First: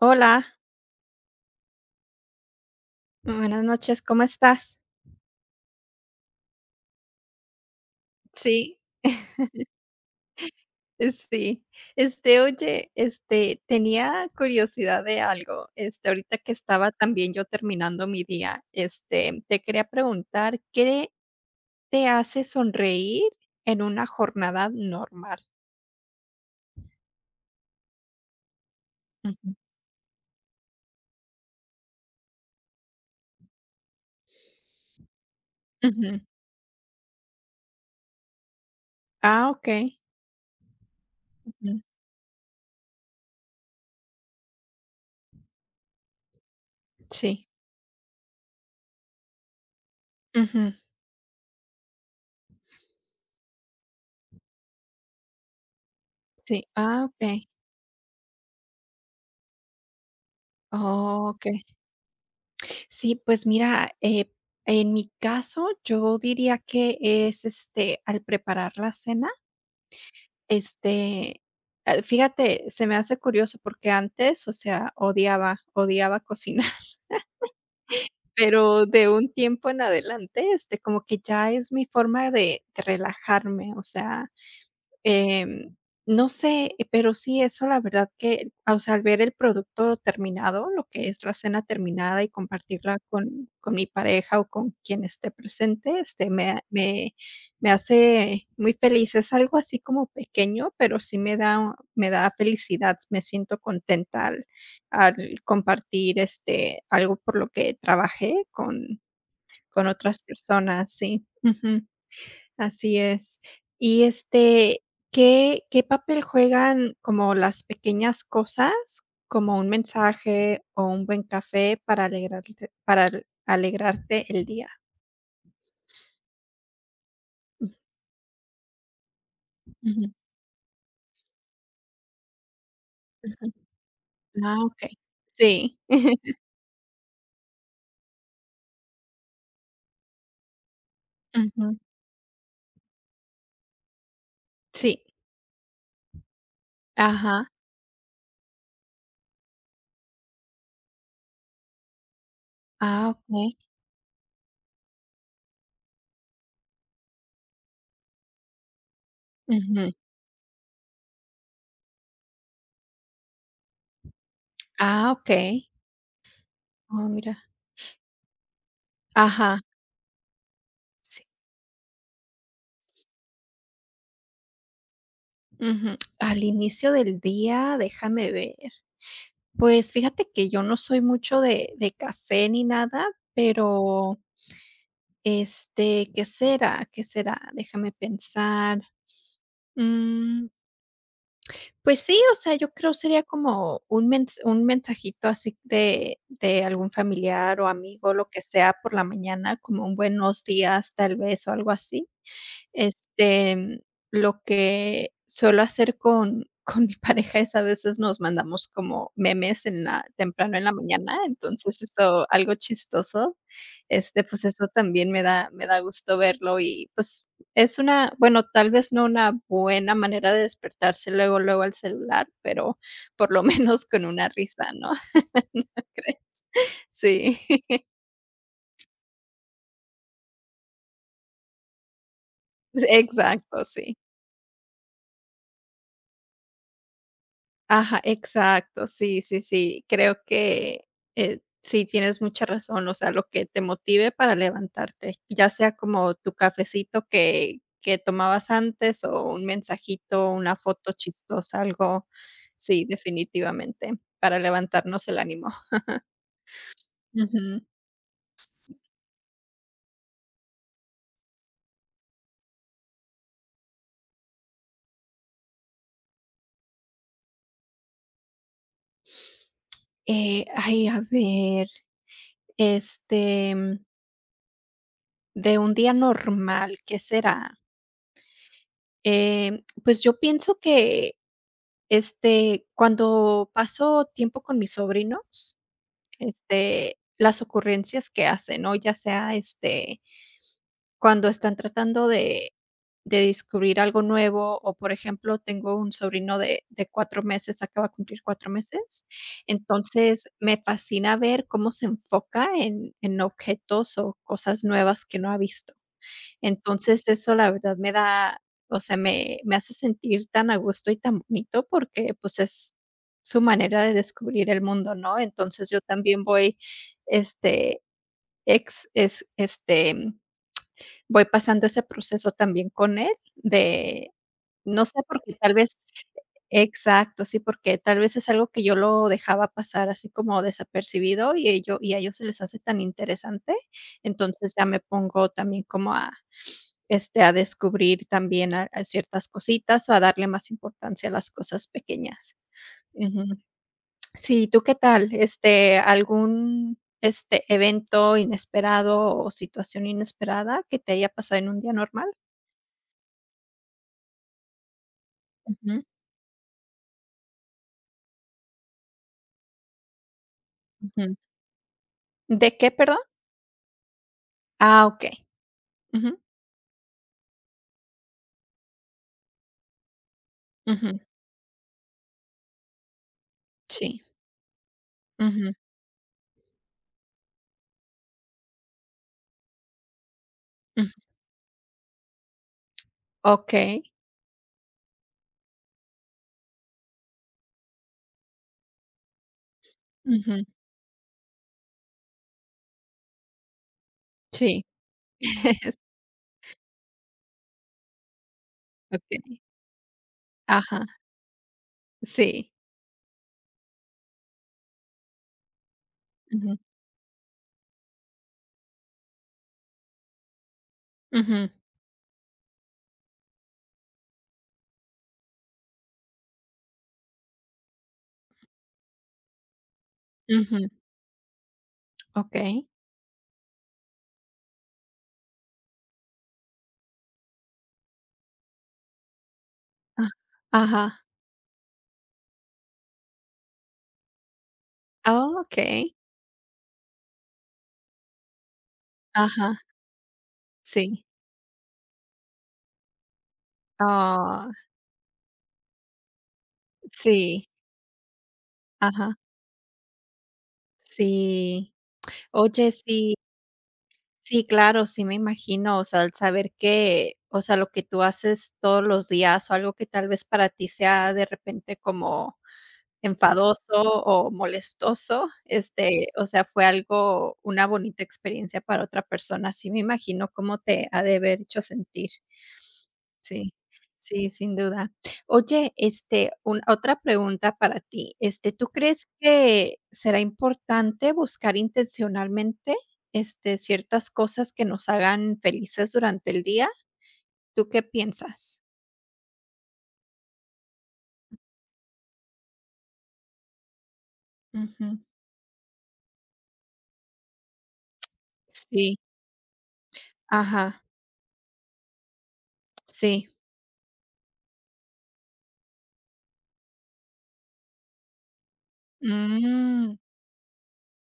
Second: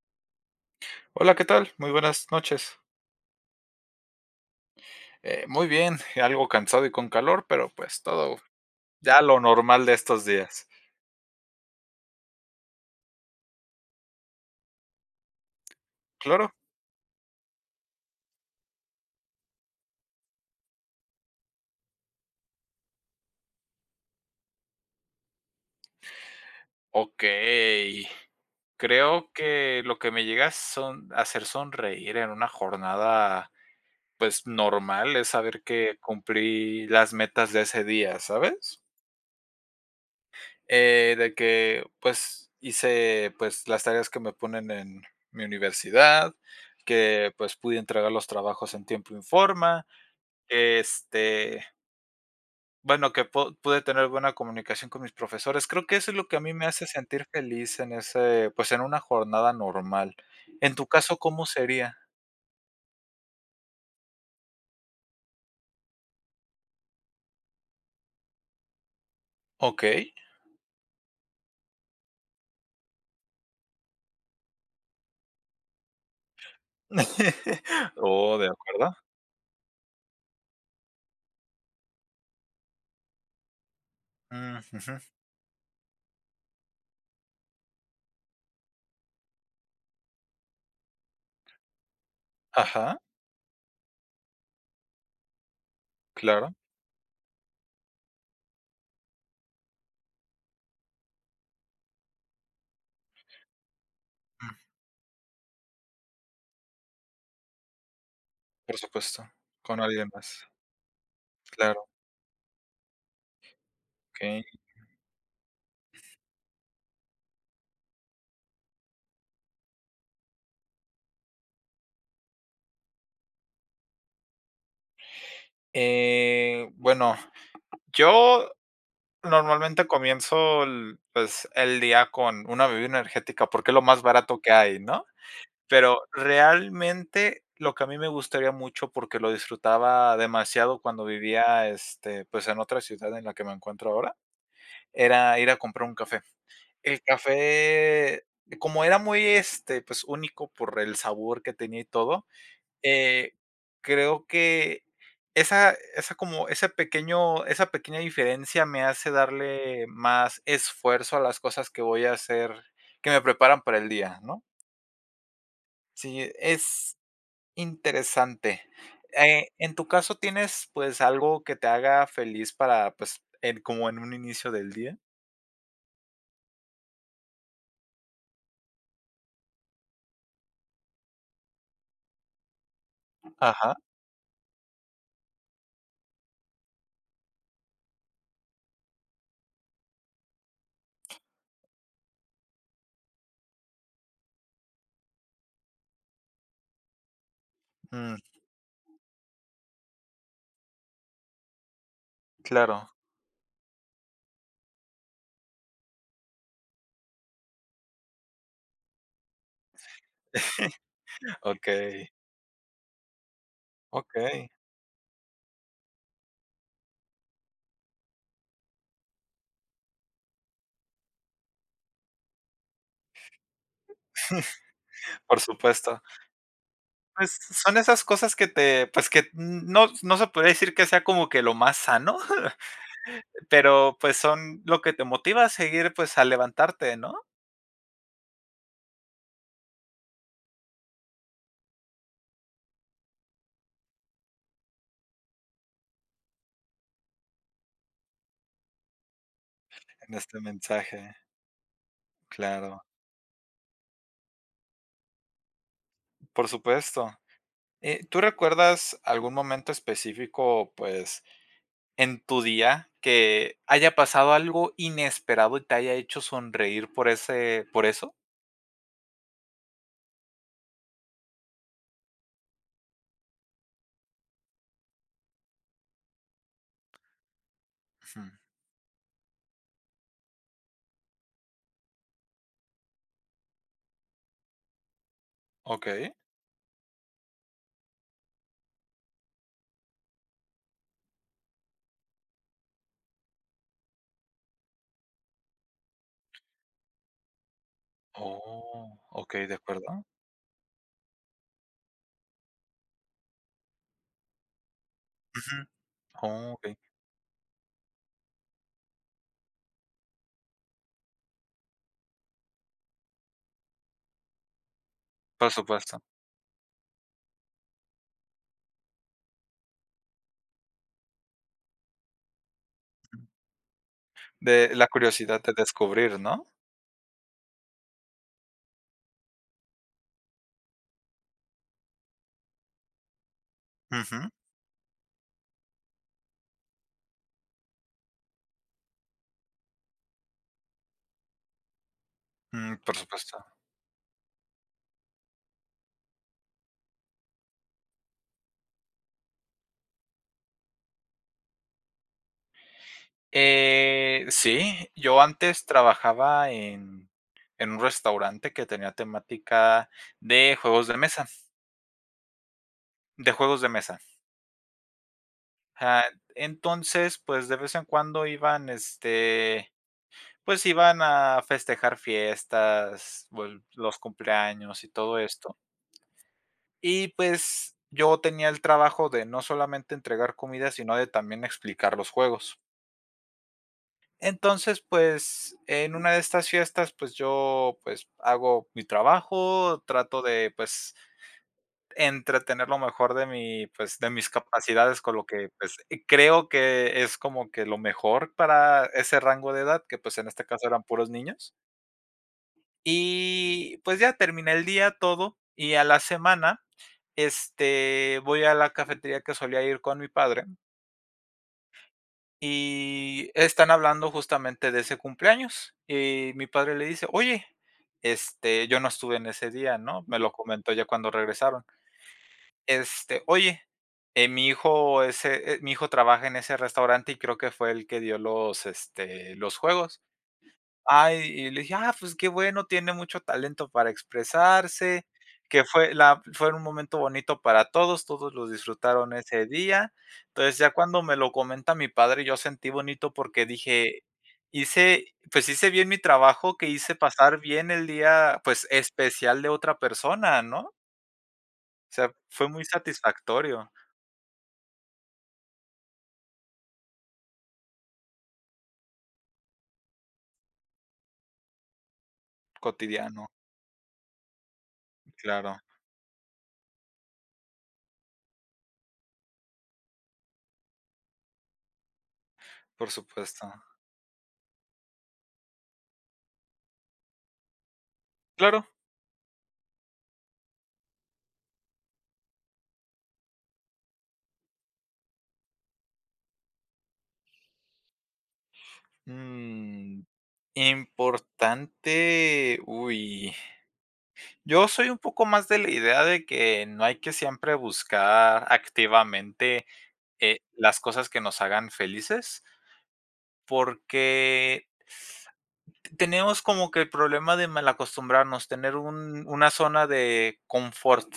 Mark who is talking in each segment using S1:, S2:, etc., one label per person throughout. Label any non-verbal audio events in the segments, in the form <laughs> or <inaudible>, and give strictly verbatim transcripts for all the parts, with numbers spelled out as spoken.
S1: Hola,
S2: Hola, ¿qué tal? Muy buenas noches.
S1: buenas noches, ¿cómo estás?
S2: Eh, muy bien, <laughs> algo cansado y con calor, pero pues todo
S1: Sí,
S2: ya lo normal de estos días.
S1: eh, sí. Este, oye, este, tenía curiosidad de algo. Este, ahorita
S2: Claro.
S1: que estaba también yo terminando mi día, este, te quería preguntar, ¿qué te hace sonreír en una jornada normal?
S2: Okey. Creo
S1: Ujú,
S2: que lo que me llega a son hacer sonreír en una jornada, pues, normal, es saber que
S1: ujú.
S2: cumplí las metas de ese día, ¿sabes?
S1: Ah, okey.
S2: Eh, de
S1: Ujú.
S2: que, pues, hice, pues, las tareas que me ponen en mi universidad, que,
S1: Sí.
S2: pues, pude entregar los trabajos en tiempo y forma.
S1: Ujú.
S2: Este, bueno, que pu pude tener buena comunicación con mis profesores. Creo que eso es lo que a mí
S1: Sí.
S2: me hace
S1: Ah,
S2: sentir
S1: okey.
S2: feliz en ese, pues, en una jornada normal. En tu caso, ¿cómo
S1: Okey.
S2: sería?
S1: Sí, pues mira, eh, en mi caso, yo diría que es, este, al preparar la cena.
S2: Okey.
S1: este, eh, Fíjate, se me hace curioso porque antes, o sea, odiaba, odiaba cocinar.
S2: <laughs>
S1: <laughs>
S2: Oh, de
S1: Pero
S2: acuerdo.
S1: de un tiempo en adelante, este, como que ya es mi forma de de relajarme, o sea,
S2: Mm, ujú.
S1: Em, no sé, pero sí, eso la verdad que, o sea, al ver el producto terminado, lo que es la cena terminada y compartirla
S2: Ajá,
S1: con con mi pareja o con quien esté presente, este,
S2: claro.
S1: me me me hace muy feliz. Es algo así como pequeño, pero sí me da me da felicidad, me siento contenta al
S2: Mm,
S1: al compartir, este, algo por lo que trabajé
S2: por
S1: con
S2: supuesto, con
S1: con
S2: alguien
S1: otras
S2: más.
S1: personas, sí. Ujú.
S2: Claro,
S1: Así es. Y,
S2: okey.
S1: este, ¿qué qué papel juegan como las pequeñas cosas, como un mensaje o un buen café para alegrarte para al alegrarte el día?
S2: Eh, bueno,
S1: Ujú,
S2: yo normalmente
S1: ujú.
S2: comienzo el, pues, el día con una bebida energética, porque es lo más barato que
S1: Ah,
S2: hay,
S1: okey.
S2: ¿no?
S1: Sí.
S2: Pero realmente lo que a mí me gustaría mucho, porque lo disfrutaba demasiado cuando vivía,
S1: Ujú.
S2: este, pues, en otra ciudad en la que me encuentro ahora,
S1: Sí.
S2: era ir a comprar un café. El
S1: Ajá.
S2: café, como era muy, este, pues, único por el sabor que tenía y todo,
S1: Ah,
S2: eh,
S1: okey.
S2: creo que esa esa como ese pequeño esa pequeña diferencia me hace darle
S1: Ujú.
S2: más esfuerzo a las cosas que voy a hacer, que me preparan para el día, ¿no?
S1: Ah, okey.
S2: Sí, es
S1: Oh, mira.
S2: interesante. Eh,
S1: Ajá.
S2: en tu caso, ¿tienes, pues,
S1: Sí.
S2: algo que te haga feliz para, pues, en como en un inicio del día?
S1: Ujú. Al inicio del día, déjame ver. Pues fíjate que yo no soy mucho de de café ni nada,
S2: Ajá.
S1: pero, este, ¿qué será? ¿Qué será? Déjame pensar. Mm, pues sí, o sea, yo creo sería como un mens un mensajito así de de algún familiar o amigo,
S2: Mm,
S1: lo que sea por la mañana, como un buenos días, tal vez, o algo así.
S2: claro.
S1: Este, mm, lo que suelo hacer con <laughs> con mi pareja es a veces nos mandamos como memes en la temprano en la mañana,
S2: <laughs>
S1: entonces
S2: Okey,
S1: eso algo chistoso, este, pues,
S2: okey,
S1: eso también me da me da gusto verlo y, pues, es una bueno, tal vez no una buena manera de despertarse luego, luego al celular, pero por lo <laughs> menos con una risa, ¿no?
S2: por
S1: <laughs> ¿No
S2: supuesto.
S1: crees? Sí,
S2: Pues, son
S1: <laughs>
S2: esas cosas que te, pues, que no no se puede decir que sea como que lo más sano, <laughs>
S1: exacto, sí.
S2: pero, pues, son lo que te motiva a seguir, pues, a levantarte, ¿no?
S1: Ajá, exacto. Sí, sí, sí. Creo que, eh, sí tienes mucha razón, o sea, lo que te motive para levantarte, ya sea como tu cafecito que que tomabas antes o un
S2: En
S1: mensajito,
S2: este
S1: una foto
S2: mensaje,
S1: chistosa, algo.
S2: claro,
S1: Sí, definitivamente, para levantarnos el ánimo.
S2: por supuesto.
S1: Ujú.
S2: Eh, ¿tú recuerdas algún momento específico, pues, en tu día que haya pasado algo inesperado y te haya hecho sonreír por ese por eso?
S1: Eh, ay, a ver, este, mm, de un día normal, ¿qué será?
S2: Ujú.
S1: Eh, pues yo pienso que Este, cuando paso tiempo con mis sobrinos,
S2: Okey.
S1: este, las ocurrencias que hacen, ¿no? Ya sea, este, cuando están tratando de de descubrir algo nuevo, o, por ejemplo, tengo un sobrino de de cuatro meses, acaba de cumplir cuatro
S2: Oh,
S1: meses.
S2: okey, de acuerdo.
S1: Entonces, me fascina ver cómo se enfoca en en objetos o cosas nuevas que no ha
S2: Ujú.
S1: visto.
S2: Oh, okey.
S1: Entonces, eso la verdad me da, o sea, me me hace sentir tan a gusto y tan bonito porque, pues, es su manera de descubrir el mundo, ¿no?
S2: Por
S1: Entonces, yo
S2: supuesto.
S1: también voy, este, ex es este, voy pasando ese proceso también con él de,
S2: De
S1: no
S2: la
S1: sé, porque
S2: curiosidad
S1: tal
S2: de
S1: vez
S2: descubrir, ¿no?
S1: exacto, sí, porque tal vez es algo que yo lo dejaba pasar así como desapercibido y ello y a ellos se les hace tan interesante,
S2: Ujú.
S1: entonces ya me pongo también como a este, a descubrir también a a ciertas cositas, o a darle más importancia a las cosas pequeñas.
S2: Mm, por
S1: Ujú.
S2: supuesto.
S1: Sí, ¿tú qué tal? Este, ¿algún, este, evento inesperado o situación inesperada que te haya pasado en un día normal?
S2: Eh, sí, yo antes
S1: Ujú,
S2: trabajaba en en un restaurante que tenía temática de juegos de
S1: ujú.
S2: mesa.
S1: ¿De qué, perdón?
S2: De juegos de mesa.
S1: Ah, okey.
S2: Ajá,
S1: Ujú,
S2: entonces, pues, de vez en cuando iban, este Pues
S1: ujú.
S2: iban a festejar fiestas, vol los
S1: Sí.
S2: cumpleaños y todo
S1: Ujú,
S2: esto. Y, pues, yo tenía el trabajo de no solamente entregar comida,
S1: ujú.
S2: sino de también explicar los juegos.
S1: Okey.
S2: Entonces, pues, en una de estas fiestas, pues, yo, pues, hago mi trabajo, trato
S1: Ujú.
S2: de, pues, entretener lo mejor de mi, pues, de mis
S1: Sí.
S2: capacidades con lo que, pues,
S1: <laughs>
S2: eh, creo que es como que lo mejor para ese
S1: Okey.
S2: rango de edad, que, pues, en este caso
S1: Ajá.
S2: eran puros niños.
S1: Sí.
S2: Y pues ya terminé el día, todo, y a la
S1: Ujú,
S2: semana, este, voy a la cafetería que solía ir con mi padre
S1: ujú,
S2: y están hablando justamente de ese cumpleaños. Y mi padre le dice: "Oye, este, yo no estuve en ese día", ¿no? Me lo
S1: ujú.
S2: comentó ya cuando regresaron.
S1: Okey.
S2: Este: "Oye, eh, mi hijo ese, eh, mi hijo trabaja en ese restaurante y creo que fue el que dio los, este, los juegos".
S1: Ah, ajá.
S2: Ay, y le dije: "Ah, pues qué bueno, tiene mucho talento para expresarse",
S1: Ah,
S2: que fue
S1: okey.
S2: la fue un momento bonito para todos, todos los disfrutaron ese
S1: Ajá,
S2: día. Entonces, ya cuando
S1: sí.
S2: me lo comenta mi padre, yo sentí bonito porque dije:
S1: Ah,
S2: "Hice, pues hice bien mi trabajo, que hice pasar
S1: sí,
S2: bien el día, pues,
S1: ajá,
S2: especial de otra persona", ¿no?
S1: sí.
S2: O sea, fue muy
S1: Oye, sí,
S2: satisfactorio,
S1: sí, claro, sí me imagino, o sea, al saber que, o sea, lo que tú haces todos los días o algo que tal vez para ti sea de repente como
S2: cotidiano,
S1: enfadoso o molestoso,
S2: claro,
S1: este, o sea, fue algo una bonita experiencia para otra persona. Sí me imagino cómo te ha de haber hecho sentir.
S2: por
S1: Sí,
S2: supuesto.
S1: sí, sin duda. Oye, este, un otra pregunta para ti, este, ¿tú
S2: Claro,
S1: crees que será importante buscar intencionalmente, este, ciertas cosas que nos hagan felices durante el día? ¿Tú qué piensas?
S2: mm, importante, uy. Yo soy
S1: Ujú.
S2: un poco más de la idea de que no hay que siempre buscar
S1: Sí,
S2: activamente, eh, las
S1: ajá,
S2: cosas que nos hagan felices,
S1: sí.
S2: porque tenemos como que el problema de malacostumbrarnos, tener un una zona
S1: Mm,
S2: de confort.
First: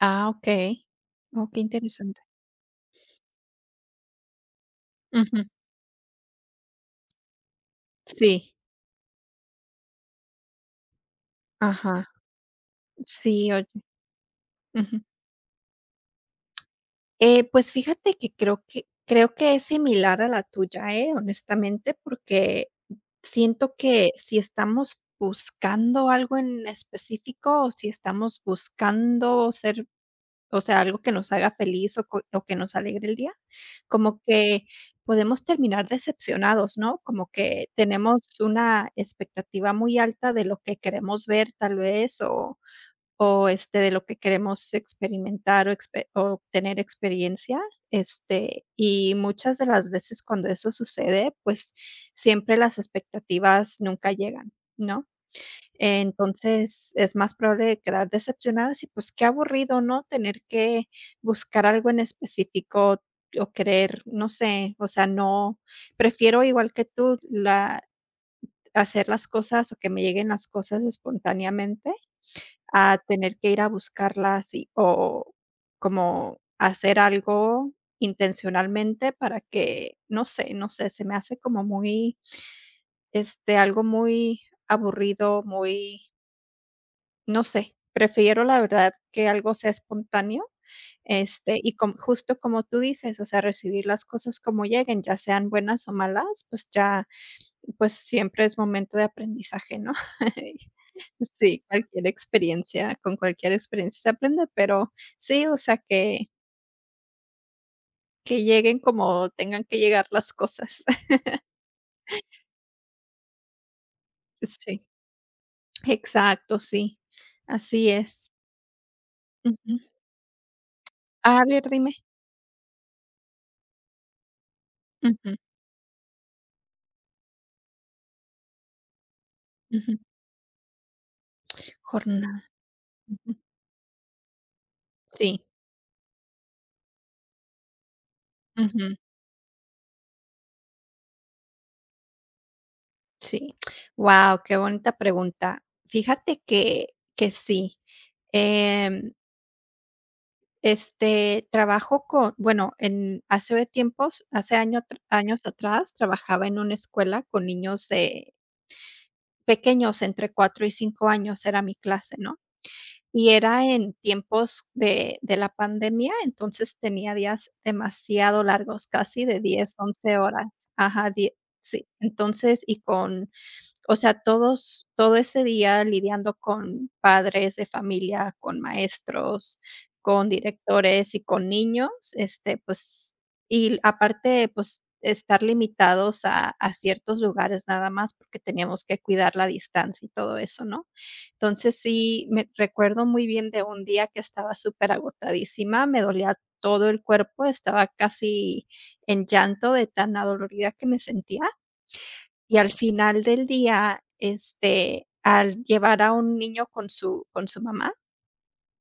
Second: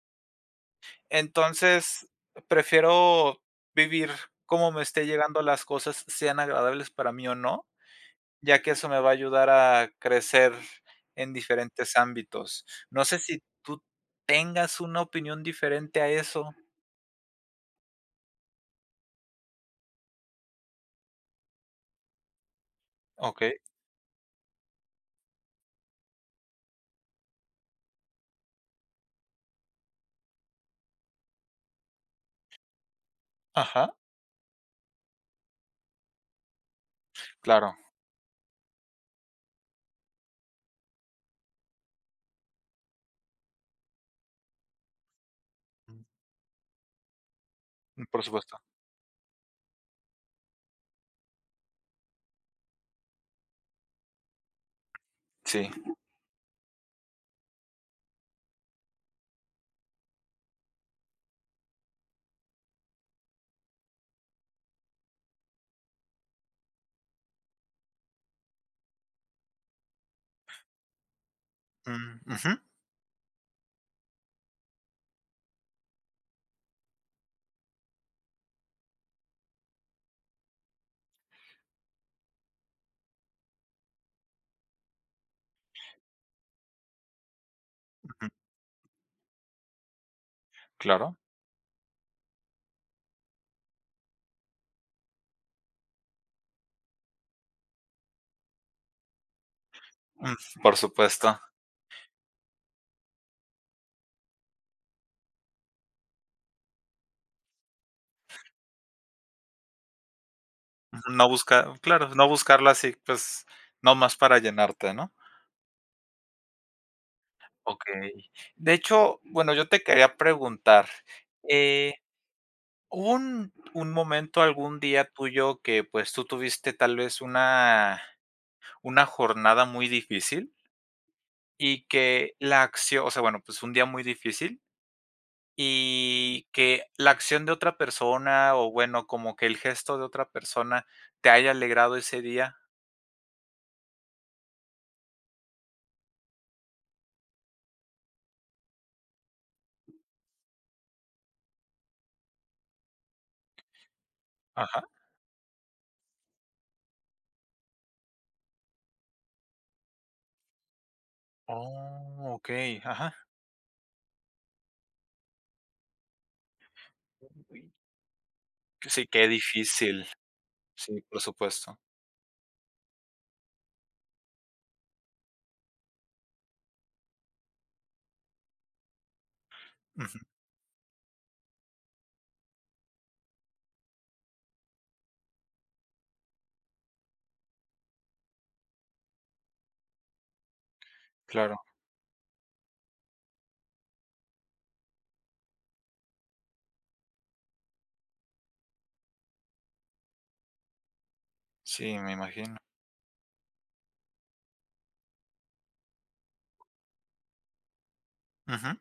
S1: ah, okey. Oh, qué
S2: Entonces,
S1: interesante.
S2: prefiero vivir como me esté llegando
S1: Ujú.
S2: las cosas, sean agradables para mí o no,
S1: Sí,
S2: ya que eso me va a ayudar a crecer en diferentes
S1: ajá.
S2: ámbitos. No sé si
S1: Sí, oye.
S2: tú tengas
S1: Ujú.
S2: una opinión diferente a eso.
S1: Eh, pues fíjate que creo que creo que es similar a la tuya, ¿eh? Honestamente, porque
S2: Okey,
S1: siento que si estamos buscando algo en específico, o si estamos buscando ser, o sea, algo que nos haga feliz o, co- o que nos alegre el día,
S2: ajá,
S1: como que podemos terminar decepcionados, ¿no? Como que
S2: claro,
S1: tenemos una expectativa muy alta de lo que queremos ver, tal vez, o este, de lo que queremos experimentar o, expe- o tener experiencia.
S2: mm, por supuesto.
S1: Este, y muchas de las veces cuando eso sucede, pues siempre las expectativas nunca llegan, ¿no?
S2: Sí,
S1: Entonces es más probable quedar decepcionados y pues qué aburrido, ¿no? Tener que buscar algo en específico o querer, no sé, o sea, no, prefiero igual que tú la, hacer las cosas o que me lleguen las cosas espontáneamente
S2: mm, ujú,
S1: a tener que ir a buscarlas y o como hacer algo intencionalmente para que, no sé no sé, se me hace como muy, este, algo muy aburrido, muy, no sé,
S2: ujú,
S1: prefiero la verdad que algo sea espontáneo,
S2: claro,
S1: este, y com justo como tú dices, o sea, recibir las cosas como lleguen, ya sean buenas o malas, pues ya, pues siempre es momento de aprendizaje, ¿no?
S2: mm,
S1: <laughs>
S2: por supuesto.
S1: Sí, cualquier experiencia, con cualquier experiencia se aprende, pero sí, o sea, que que lleguen como tengan que llegar las cosas.
S2: Ujú,
S1: <laughs>
S2: no buscar claro, no buscarla así, pues, no más para
S1: Sí,
S2: llenarte, ¿no?
S1: exacto, sí, así
S2: Okey.
S1: es.
S2: De hecho, bueno, yo
S1: Ujú.
S2: te quería preguntar,
S1: A ver, dime.
S2: eh, ¿hubo un un momento, algún día
S1: Ujú,
S2: tuyo que, pues, tú tuviste tal vez una una jornada muy
S1: ujú.
S2: difícil y que
S1: Jornada,
S2: la acción, o sea,
S1: ujú.
S2: bueno, pues un día muy difícil
S1: Sí,
S2: y que la acción de otra persona o
S1: ujú,
S2: bueno, como que el gesto de otra persona te haya alegrado ese día?
S1: sí. Wow, qué bonita pregunta. Fíjate que que sí. Em Este, trabajo con bueno, en hace tiempos, hace año
S2: Ajá.
S1: atr años atrás, trabajaba en una escuela con niños, eh, pequeños, entre cuatro y cinco años era mi clase,
S2: Oh,
S1: ¿no?
S2: okey, ajá.
S1: Y era en tiempos de de la pandemia, entonces tenía días
S2: Uy,
S1: demasiado largos,
S2: sí,
S1: casi
S2: qué
S1: de diez,
S2: difícil.
S1: once horas.
S2: Sí,
S1: Ajá,
S2: por
S1: die
S2: supuesto.
S1: sí. Entonces, y con, o sea, todos todo ese día lidiando con padres de familia, con maestros,
S2: Ujú,
S1: con directores y con niños, este, pues, y aparte, pues, estar limitados a a ciertos lugares nada más, porque teníamos que cuidar la distancia y todo eso, ¿no?
S2: claro.
S1: Entonces, sí, me recuerdo muy bien de un día que estaba superagotadísima, me dolía todo el cuerpo, estaba casi en llanto de tan adolorida que me sentía.
S2: Sí, me imagino.
S1: Y al final del día, este, al llevar a un niño con su con su mamá,
S2: Ujú.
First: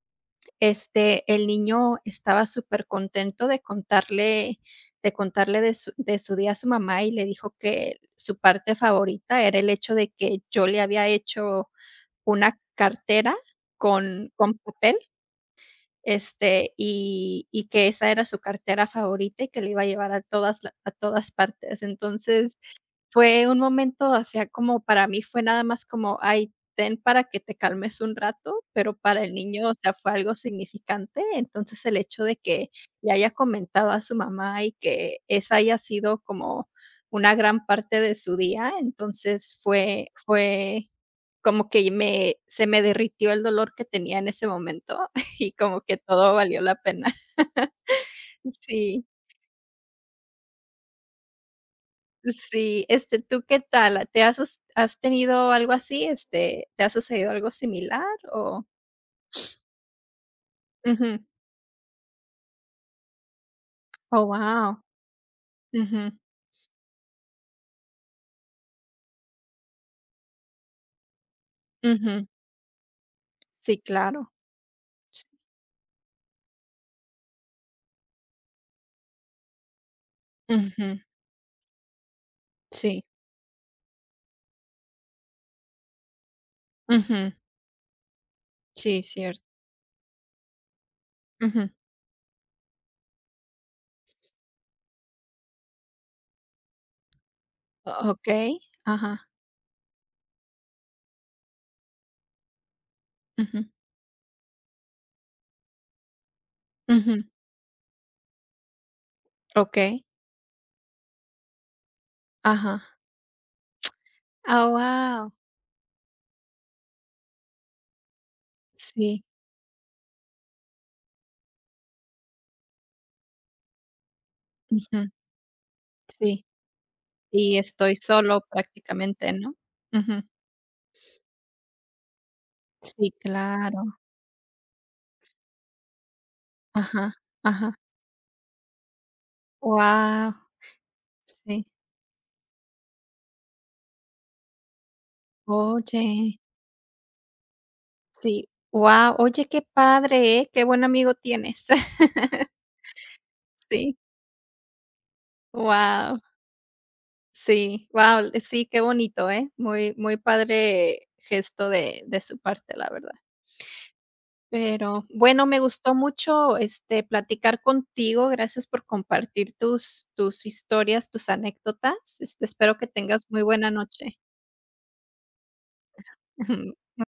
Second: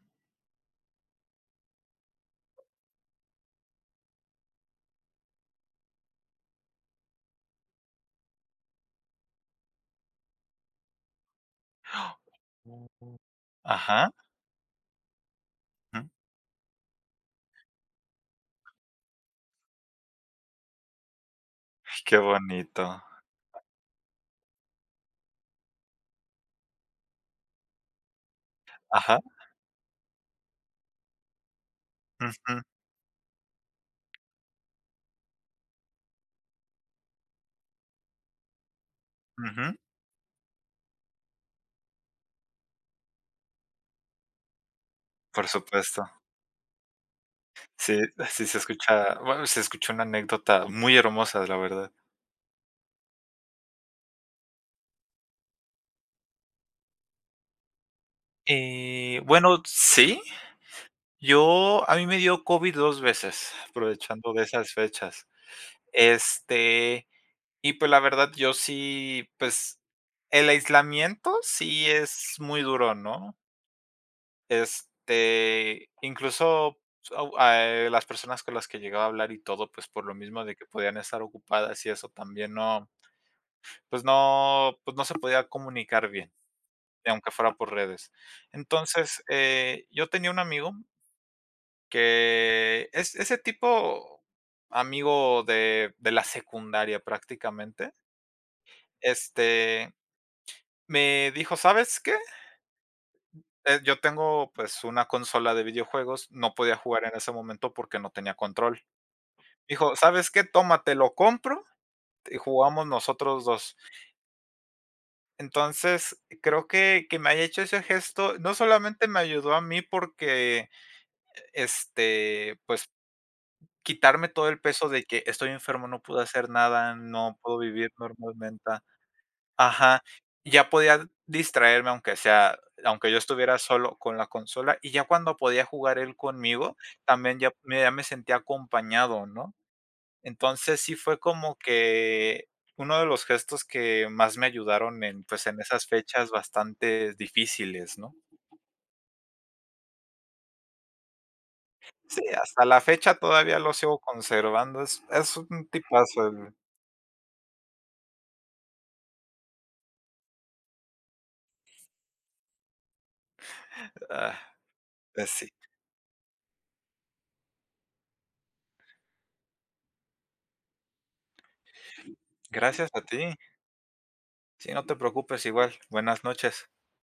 S1: este, el niño estaba supercontento de contarle de contarle de su de su día a su mamá, y le dijo que su parte favorita era el hecho de que yo le había hecho una
S2: Mm.
S1: cartera
S2: Ajá,
S1: con con papel,
S2: ujú.
S1: este, y y que esa era su cartera favorita y que le iba a llevar a todas la a todas partes.
S2: Qué
S1: Entonces
S2: bonito.
S1: fue un momento, o sea, como para mí fue nada más como: "Ay, ten para que te calmes un rato", pero
S2: Ajá.
S1: para el niño, o sea, fue algo significante. Entonces, el hecho de
S2: Ujú,
S1: que le haya comentado a su mamá y que esa haya sido como una gran parte de su día, entonces
S2: ujú.
S1: fue fue como que me se me derritió el dolor que tenía en ese momento <laughs>
S2: Por
S1: y como que
S2: supuesto.
S1: todo valió la pena.
S2: Sí, sí
S1: <laughs>
S2: se
S1: Sí.
S2: escucha, bueno, se escuchó una anécdota muy hermosa, la verdad.
S1: Sí, este, ¿tú qué tal? ¿Te has sus has tenido algo así? Este, ¿te ha sucedido algo similar o?
S2: Eh, bueno, sí,
S1: Ujú.
S2: yo a mí me dio COVID dos veces,
S1: Oh,
S2: aprovechando de esas
S1: guau.
S2: fechas.
S1: Ujú,
S2: Este, y pues la verdad yo sí, pues el aislamiento sí
S1: ujú.
S2: es muy duro, ¿no?
S1: Sí, claro. Sí.
S2: Este, incluso au- a, eh, las personas con las que llegaba a hablar y todo, pues por lo mismo de que podían
S1: Ujú,
S2: estar ocupadas y eso también no,
S1: sí,
S2: pues no, pues no se podía comunicar bien. Aunque
S1: ujú,
S2: fuera por redes.
S1: sí,
S2: Entonces,
S1: cierto.
S2: eh, yo tenía un amigo
S1: Ujú.
S2: que es ese tipo amigo de de la secundaria
S1: O
S2: prácticamente,
S1: okey, ajá.
S2: este, me dijo: "¿Sabes qué?".
S1: Ujú,
S2: Eh, yo tengo, pues, una consola de videojuegos, no podía jugar en
S1: ujú,
S2: ese momento porque no tenía control. Dijo:
S1: okey,
S2: "¿Sabes qué? Tómate, lo compro y
S1: ajá.
S2: jugamos nosotros dos".
S1: Ah, wow,
S2: Entonces, creo que que me haya hecho ese gesto, no solamente me
S1: sí,
S2: ayudó a mí porque, este, pues quitarme todo el peso
S1: ujú,
S2: de que estoy enfermo, no puedo
S1: sí.
S2: hacer nada, no puedo
S1: Y
S2: vivir
S1: estoy solo
S2: normalmente.
S1: prácticamente, ¿no?
S2: Ajá,
S1: Ujú.
S2: ya podía distraerme, aunque sea aunque
S1: Sí,
S2: yo estuviera solo
S1: claro.
S2: con la consola, y ya cuando podía jugar él conmigo,
S1: Ajá,
S2: también ya
S1: ajá.
S2: me ya me sentía acompañado, ¿no?
S1: Wow,
S2: Entonces, sí fue como
S1: sí.
S2: que uno de los gestos que más me ayudaron en, pues, en esas fechas
S1: Oye,
S2: bastante difíciles, ¿no?
S1: sí, wow. Oye, qué padre, ¿eh? Qué buen amigo tienes.
S2: Sí,
S1: <laughs>
S2: hasta la fecha todavía lo
S1: Sí,
S2: sigo conservando, es es un
S1: wow.
S2: tipazo. El
S1: Sí, wow. Sí, qué bonito, ¿eh? Muy muy padre gesto de de su parte, la verdad.
S2: ah,
S1: Pero,
S2: es
S1: bueno, me gustó mucho, este, platicar contigo. Gracias por compartir tus tus historias, tus anécdotas. Este, espero que
S2: Gracias a
S1: tengas
S2: ti.
S1: muy buena noche.
S2: Sí, no te preocupes, igual. Buenas noches.
S1: <laughs>